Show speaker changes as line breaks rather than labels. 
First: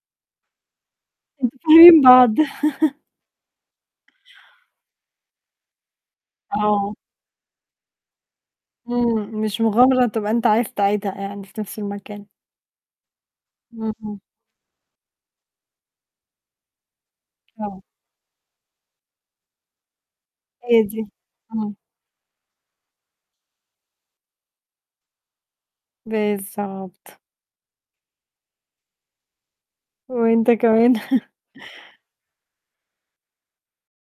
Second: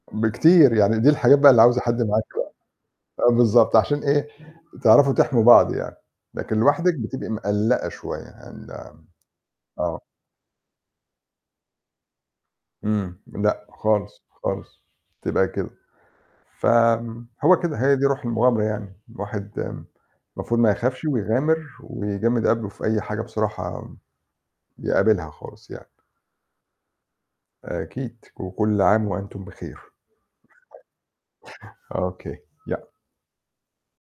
بكتير يعني دي الحاجات بقى
أنتم
اللي عاوزة حد
فاهمين
معاكِ
بعض.
[unintelligible] آآ بالضبط عشان إيه، تعرفوا تحموا بعض يعني، لكن
آه.
لوحدِك بتبقى مقلّقة شوية هن
إمم، مش
آه.
مغامرة تبقى أنت عايز تعيدها يعني في نَفْس المكان.
إمم، لأ،
اهم.
خالص، خالص تبقى كده، فم هو كده
آه.
هي دي روح المغامرة يعني، الواحد م المفروض ما
هي
يخافش
دي،
ويغامر
إمم.
ويجمّد قبله في أي حاجة بصراحة م بيقابلها خالص يعني.
بالضبط.
أكيد وكل عام وأنتم بخير.
وأنت كمان.
أوكي يأ